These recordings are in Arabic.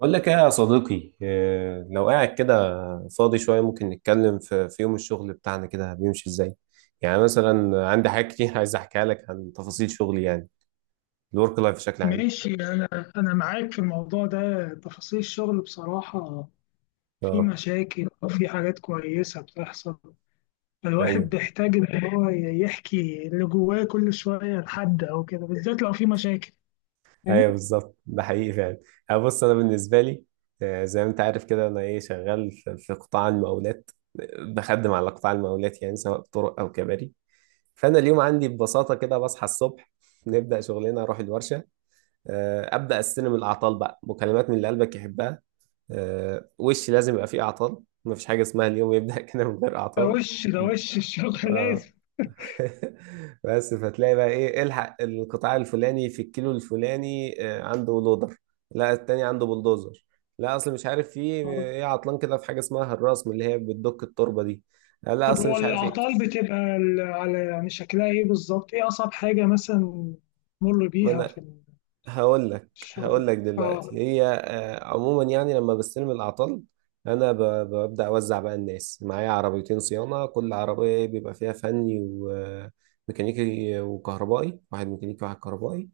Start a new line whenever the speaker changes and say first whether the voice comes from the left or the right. right: بقول لك ايه يا صديقي إيه، لو قاعد كده فاضي شوية ممكن نتكلم في يوم الشغل بتاعنا كده بيمشي ازاي يعني مثلا عندي حاجات كتير عايز احكيها لك عن تفاصيل شغلي يعني الورك لايف بشكل عام.
left: ماشي أنا. أنا معاك في الموضوع ده، تفاصيل الشغل بصراحة في
right: اه،
left: مشاكل وفي حاجات كويسة بتحصل. الواحد
right: ايوه،
left: بيحتاج إن هو يحكي اللي جواه كل شوية لحد أو كده، بالذات لو في مشاكل.
right: ايوه بالظبط ده حقيقي فعلا. أنا بص، انا بالنسبة لي زي ما انت عارف كده انا ايه شغال في قطاع المقاولات. بخدم على قطاع المقاولات يعني سواء طرق او كباري. فانا اليوم عندي ببساطة كده بصحى الصبح، نبدأ شغلنا، اروح الورشة. ابدا استلم الاعطال بقى مكالمات من اللي قلبك يحبها. وش لازم يبقى فيه اعطال، مفيش حاجه اسمها اليوم يبدا كده من غير
left: ده
right: اعطال.
left: وش ده وش الشغل لازم.
right: اه. بس فتلاقي بقى ايه الحق القطاع الفلاني في الكيلو الفلاني، عنده لودر، لا التاني عنده بلدوزر، لا اصل مش عارف في ايه عطلان كده في حاجه اسمها الرسم اللي هي بتدك التربه دي، لا
left: طب
right: اصل
left: هو
right: مش عارف ايه.
left: الأعطال بتبقى على شكلها إيه بالظبط؟ إيه أصعب حاجة مثلا مر
right: ما
left: بيها
right: انا
left: في
right: هقول لك، هقول
left: الشغل؟
right: لك دلوقتي
left: آه.
right: هي، عموما يعني لما بستلم الأعطال، أنا ب- ببدأ أوزع بقى الناس معايا عربيتين صيانة، كل عربية بيبقى فيها فني وميكانيكي وكهربائي، واحد ميكانيكي واحد كهربائي.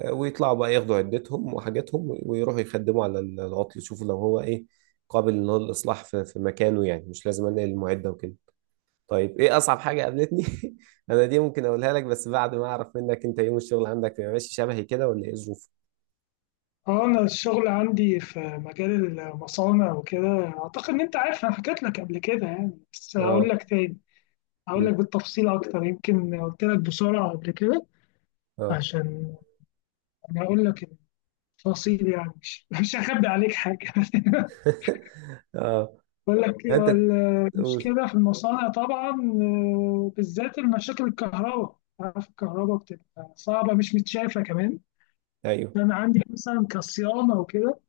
right: ويطلعوا بقى ياخدوا عدتهم وحاجاتهم ويروحوا يخدموا على العطل، يشوفوا لو هو إيه قابل إن هو للإصلاح في مكانه يعني مش لازم أنقل المعدة وكده. طيب إيه أصعب حاجة قابلتني؟ أنا دي ممكن أقولها لك بس بعد ما أعرف منك أنت يوم الشغل عندك بيبقى ماشي شبهي كده ولا إيه الظروف؟
left: اه انا الشغل عندي في مجال المصانع وكده، اعتقد ان انت عارف، انا حكيت لك قبل كده يعني، بس هقول
right: اه.
left: لك تاني. هقول لك
right: مم.
left: بالتفصيل اكتر، يمكن قلت لك بسرعه قبل كده.
right: اه.
left: عشان انا هقول لك التفاصيل، يعني مش مش هخبي عليك حاجه
right: اه،
left: بقول تمام
right: انت
left: لك.
right: تقول.
left: المشكله في المصانع طبعا، بالذات المشاكل الكهرباء، عارف الكهرباء بتبقى صعبه مش متشافه كمان.
right: ايوه.
left: انا عندي مثلا كصيانه وكده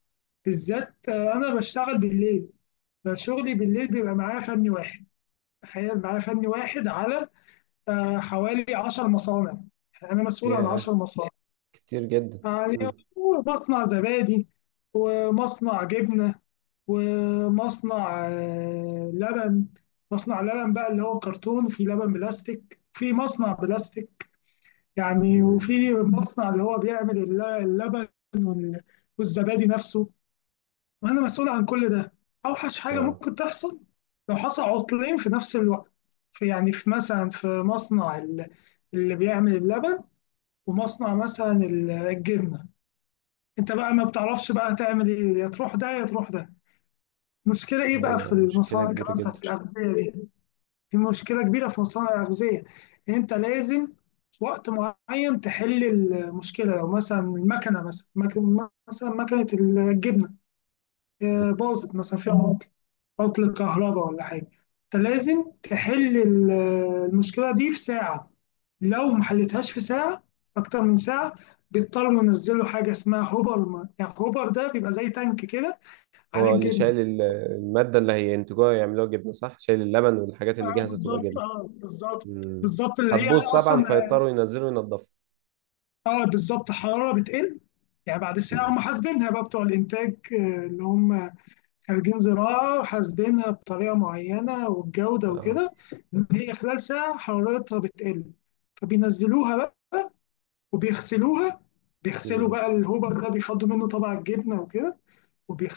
left: بالذات، انا بشتغل بالليل، فشغلي بالليل بيبقى معاه فني واحد. تخيل معاه فني واحد على حوالي 10 مصانع. يعني انا مسؤول عن
right: ياه،
left: 10 مصانع.
right: كتير جدا.
left: يعني
right: مم.
left: مصنع زبادي، مصنع جبنة، ومصنع لبن. مصنع لبن بقى اللي هو كرتون، في لبن بلاستيك، في مصنع بلاستيك يعني،
right: مم.
left: وفي مصنع اللي هو بيعمل اللبن وال- والزبادي نفسه، وانا مسؤول عن كل ده. اوحش حاجه
right: اه.
left: ممكن تحصل لو حصل عطلين في نفس الوقت، في يعني في مثلا في مصنع اللي بيعمل اللبن، ومصنع مثلا الجبنه. انت بقى ما بتعرفش بقى تعمل ايه، يا تروح ده يا تروح ده. المشكله ايه بقى في
right: ايوه، مشكلة
left: المصانع
right: كبيرة
left: كمان
right: جدا.
left: بتاعت الاغذيه دي، في مشكله كبيره في مصانع الاغذيه، ان انت لازم في وقت معين تحل المشكله. لو مثلا المكنه، مثلا مكنه الجبنه
right: مم.
left: باظت مثلا، فيها عطل كهرباء ولا حاجة، أنت لازم تحل المشكلة دي في ساعة. لو ما حلتهاش في ساعة، أكتر من ساعة، بيضطروا ينزلوا حاجة اسمها هوبر ما. يعني هوبر ده بيبقى زي تانك كده عليه
right: هو اللي
left: الجبنة.
right: شايل المادة اللي هينتجوها يعملوها جبنة صح، شايل اللبن والحاجات اللي
left: اه
right: جاهزة تبقى
left: بالظبط،
right: جبنة.
left: اه بالظبط،
right: مم.
left: بالظبط اللي هي
right: هتبوظ طبعا
left: أصلا.
right: فيضطروا ينزلوا ينضفوا.
left: اه بالظبط، حرارة بتقل. يعني بعد ساعة
right: مم.
left: هم حاسبينها بقى بتوع الإنتاج، اللي هم خريجين زراعة وحاسبينها بطريقة معينة والجودة
right: اه.
left: وكده، إن هي خلال ساعة حرارتها بتقل. فبينزلوها بقى وبيغسلوها. بيغسلوا
right: مم.
left: بقى الهوبر ده، بيفضوا منه طبعا الجبنة وكده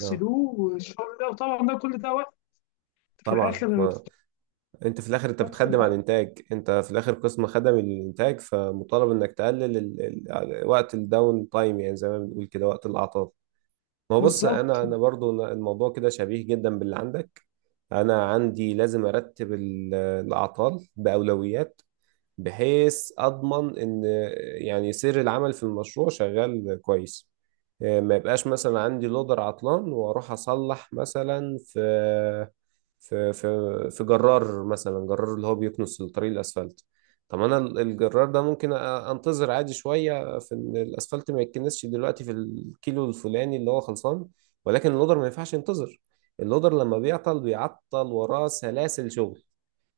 right: اه
left: والشغل ده، وطبعا ده كل ده وقت في
right: طبعا.
left: الآخر.
right: ما انت في الاخر انت
left: بتتغسل
right: بتخدم على
left: على-
right: الانتاج، انت في الاخر قسم خدم الانتاج فمطالب انك تقلل يعني وقت الداون تايم يعني زي ما بنقول كده، وقت الاعطال. ما هو بص،
left: بالظبط،
right: انا برضو الموضوع كده شبيه جدا باللي عندك. انا عندي لازم ارتب الاعطال باولويات، بحيث اضمن ان يعني سير العمل في المشروع شغال كويس. ما يبقاش مثلا عندي لودر عطلان واروح اصلح مثلا في في في جرار، مثلا جرار اللي هو بيكنس الطريق الاسفلت. طب انا الجرار ده ممكن انتظر عادي شويه في ان الاسفلت ما يتكنسش دلوقتي في الكيلو الفلاني اللي هو خلصان. ولكن اللودر ما ينفعش ينتظر. اللودر لما بيعطل بيعطل وراه سلاسل شغل،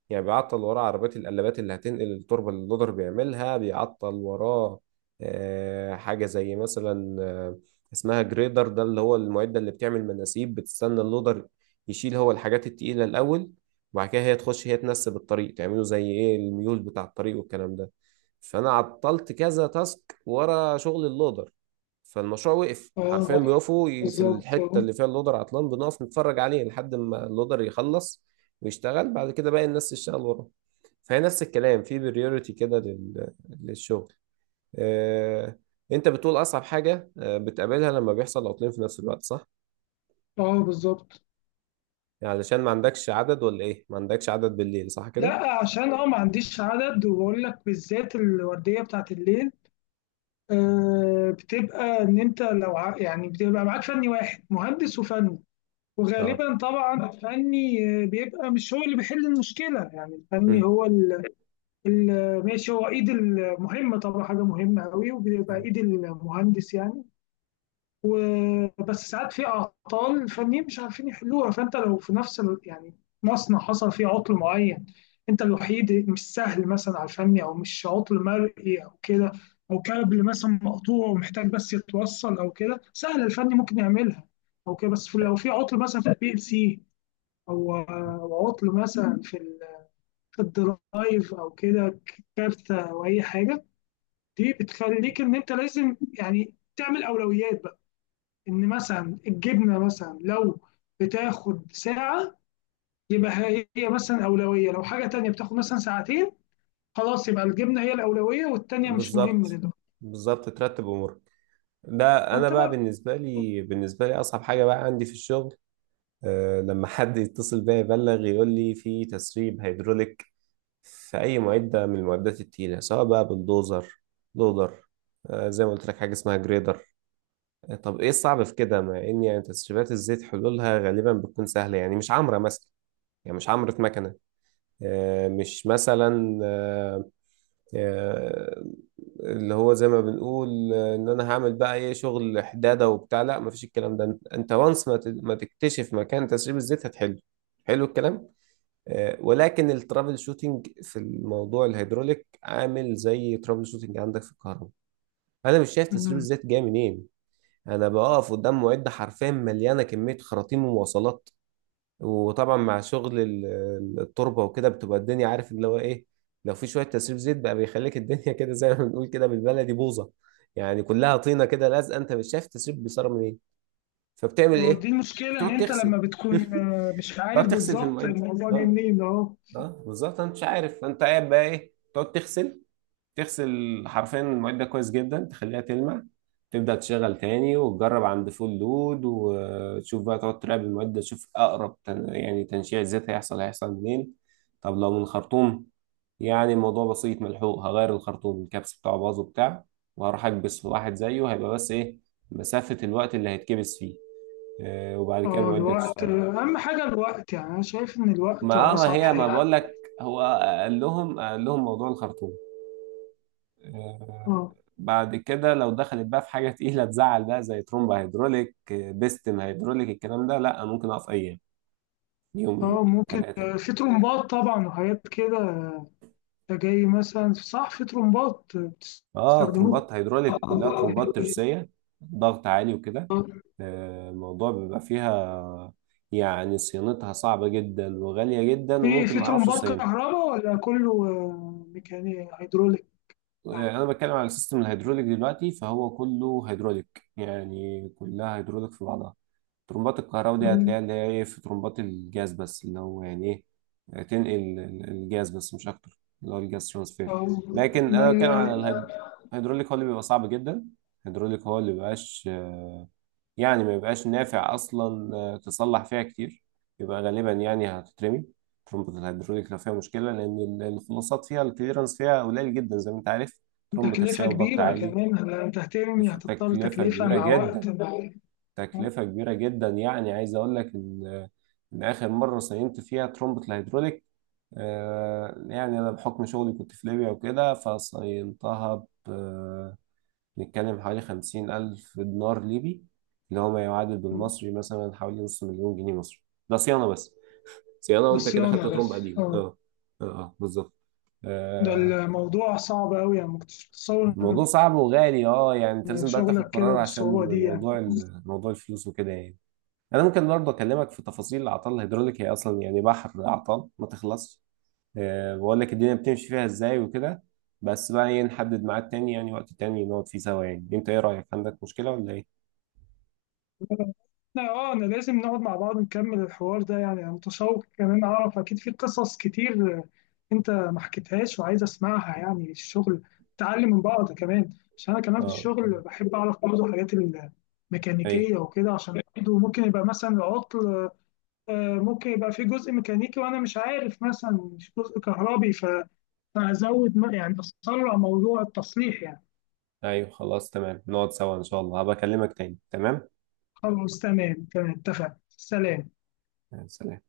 right: يعني بيعطل وراه عربيات القلابات اللي هتنقل التربة اللي اللودر بيعملها، بيعطل وراه حاجة زي مثلا اسمها جريدر، ده اللي هو المعدة اللي بتعمل مناسيب، بتستنى اللودر يشيل هو الحاجات التقيلة الأول، وبعد كده هي تخش هي تنسب الطريق تعمله زي ايه الميول بتاع الطريق والكلام ده. فأنا عطلت كذا تاسك ورا شغل اللودر، فالمشروع وقف حرفيا،
left: اه
right: بيقفوا في
left: بالظبط،
right: الحتة
left: اه
right: اللي فيها اللودر عطلان بنقف نتفرج عليه لحد ما اللودر يخلص ويشتغل بعد كده باقي الناس تشتغل وراه. فهي نفس الكلام في بريوريتي كده للشغل. آه، انت بتقول اصعب حاجة بتقابلها لما بيحصل عطلين في نفس الوقت صح؟
left: بالظبط.
right: يعني علشان ما عندكش عدد ولا ايه؟ ما عندكش عدد بالليل صح كده؟
left: لا عشان اه ما عنديش عدد، وبقول لك بالذات الوردية بتاعت الليل، بتبقى ان انت لو بتبقى معاك فني واحد، مهندس وفني.
right: اه.
left: وغالبا طبعا الفني بيبقى مش هو اللي بيحل المشكله. يعني الفني
right: مم.
left: هو ماشي، هو ايد المهمه طبعا، حاجه مهمه قوي، وبيبقى ايد المهندس يعني. بس ساعات في اعطال الفنيين مش عارفين يحلوها. فانت لو في نفس ال... يعني مصنع حصل فيه عطل معين، انت الوحيد، مش سهل مثلا على الفني، او مش عطل مرئي او كده، او كابل مثلا مقطوع ومحتاج بس يتوصل او كده، سهل الفني ممكن يعملها او كده. بس لو في عطل مثلا في البي ال سي، أو عطل مثلا في الدرايف او كده، كارتة او اي حاجه، دي بتخليك ان انت لازم يعني تعمل اولويات بقى. ان مثلا الجبنه مثلا لو بتاخد ساعه، يبقى هي مثلا اولويه. لو حاجه تانية بتاخد مثلا ساعتين، خلاص يبقى الجبنه هي الاولويه والتانية مش مهمه
right: بالظبط،
left: دلوقتي.
right: بالظبط ترتب امورك. ده انا
left: فانت
right: بقى
left: بقى.
right: بالنسبه لي، بالنسبه لي اصعب حاجه بقى عندي في الشغل، أه لما حد يتصل بيا يبلغ يقول لي في تسريب هيدروليك في أي معدة من المعدات التقيلة سواء بقى بالدوزر، لودر، زي ما قلت لك حاجة اسمها جريدر. طب إيه الصعب في كده مع إن يعني تسريبات الزيت حلولها غالبا بتكون سهلة، يعني مش عمرة مثلا، يعني مش عمرة مكنة، آه، مش مثلا آه، آه، اللي هو زي ما بنقول إن أنا هعمل بقى إيه شغل حدادة وبتاع، لا مفيش الكلام ده، أنت وانس ما تكتشف مكان تسريب الزيت هتحله. حلو الكلام. ولكن الترابل شوتنج في الموضوع الهيدروليك عامل زي ترابل شوتنج عندك في الكهرباء. انا مش شايف تسريب
left: مم.
right: الزيت جاي منين. انا بقف قدام معده حرفيا مليانه كميه خراطيم ومواصلات، وطبعا مع شغل التربه وكده بتبقى الدنيا عارف اللي هو ايه. لو في شويه تسريب زيت بقى بيخليك الدنيا كده زي ما بنقول كده بالبلدي بوظه، يعني كلها طينه كده لازقه، انت مش شايف التسريب بيصير منين. فبتعمل
left: هو
right: ايه؟
left: دي المشكله ان
right: بتقعد
left: انت
right: تغسل.
left: لما بتكون مش عارف
right: تقعد تغسل في
left: بالظبط
right: المعده،
left: الموضوع جاي
right: اه.
left: منين اهو.
right: اه بالظبط، انت مش عارف انت قاعد بقى ايه، تقعد تغسل، تغسل حرفيا المعده كويس جدا، تخليها تلمع، تبدا تشغل تاني وتجرب عند فول لود وتشوف بقى، تقعد تراقب المعده تشوف اقرب يعني تنشيع زيت هيحصل، هيحصل منين. طب لو من الخرطوم، يعني الموضوع بسيط ملحوق، هغير الخرطوم الكبس بتاعه باظ وبتاع، وهروح اكبس في واحد زيه، هيبقى بس ايه مسافه الوقت اللي هيتكبس فيه، وبعد كده
left: اه
right: المعده
left: الوقت،
right: تشتغل.
left: اهم حاجه الوقت، يعني انا شايف ان الوقت
right: ما
left: هو
right: آه، ما
left: اصعب
right: هي ما
left: حاجه.
right: بقول لك، هو قال لهم موضوع الخرطوم. آه،
left: اه
right: بعد كده لو دخلت بقى في حاجه تقيله تزعل بقى زي ترومبا هيدروليك، بيستم هيدروليك الكلام ده، لا ممكن اقف ايام، يوم يومين
left: اه ممكن،
right: ثلاثه.
left: في ترومبات طبعا وحاجات كده جاي مثلا صح، في ترومبات
right: اه
left: بتستخدموها.
right: ترومبات هيدروليك كلها ترومبات ترسيه، ضغط عالي وكده.
left: آه.
right: الموضوع بيبقى فيها يعني صيانتها صعبه جدا وغاليه جدا وممكن
left: في
right: ما اعرفش
left: ترمبات
right: اصينها.
left: كهرباء ولا كله ميكاني هيدروليك؟
right: يعني
left: يعني
right: انا بتكلم على السيستم الهيدروليك دلوقتي فهو كله هيدروليك، يعني كلها هيدروليك في بعضها. ترمبات الكهرباء دي هتلاقيها اللي هي ايه، في ترمبات الجاز بس اللي هو يعني ايه تنقل الجاز بس مش اكتر، اللي هو الجاز ترانسفير.
left: آه،
right: لكن
left: ما
right: انا
left: ال-
right: بتكلم على الهيدروليك، هو اللي بيبقى صعب جدا. الهيدروليك هو اللي مبيبقاش يعني ما يبقاش نافع اصلا تصلح فيها كتير، يبقى غالبا يعني هتترمي ترمبة الهيدروليك لو فيها مشكلة، لأن الخلاصات فيها، الكليرنس فيها قليل جدا زي ما أنت عارف، ترمبة
left: تكلفة
right: ترسية وضغط
left: كبيرة
right: عالي.
left: كمان يعني، لو تهتم يعني هتضطر
right: تكلفة
left: تكلفة
right: كبيرة
left: مع وقت
right: جدا،
left: مع آه،
right: تكلفة كبيرة جدا، يعني عايز أقول لك إن إن آخر مرة صينت فيها ترمبة الهيدروليك، يعني أنا بحكم شغلي كنت في ليبيا وكده فصينتها، بنتكلم حوالي 50,000 دينار ليبي، اللي هو ما يعادل بالمصري مثلا حوالي نص مليون جنيه مصري. ده صيانة بس. صيانة
left: ده
right: وأنت كده خدت
left: صيانة
right: ترمب
left: بس.
right: قديم،
left: آه.
right: اه. اه اه بالظبط.
left: ده
right: آه،
left: الموضوع صعب أوي، يعني ما كنتش متصور
right: الموضوع صعب وغالي، اه يعني انت
left: إن
right: لازم بقى تاخد
left: شغلك كده
right: قرار عشان
left: بالصعوبة دي يعني.
right: موضوع موضوع الفلوس وكده يعني. انا ممكن برضه اكلمك في تفاصيل الاعطال الهيدروليك، هي اصلا يعني بحر اعطال ما تخلصش، أه بقول لك الدنيا بتمشي فيها ازاي وكده. بس بقى ايه، نحدد ميعاد تاني يعني وقت تاني نقعد فيه سوا، يعني انت ايه رايك، عندك مشكله ولا ايه؟
left: لا اه، انا لازم نقعد مع بعض نكمل الحوار ده يعني. انا متشوق كمان اعرف، اكيد في قصص كتير انت ما حكيتهاش وعايز اسمعها يعني. الشغل تعلم من بعض كمان. عشان انا كمان في
right: اه،
left: الشغل بحب اعرف برضه حاجات
right: ايوه،
left: الميكانيكيه وكده، عشان برضه ممكن يبقى مثلا العطل ممكن يبقى في جزء ميكانيكي، وانا مش عارف مثلا، مش جزء كهربي، فازود يعني اسرع موضوع التصليح يعني.
right: ايوه خلاص تمام، نقعد سوا ان شاء الله، هبقى اكلمك تاني. تمام،
left: خلاص تمام، تمام، اتفق، سلام.
right: سلام.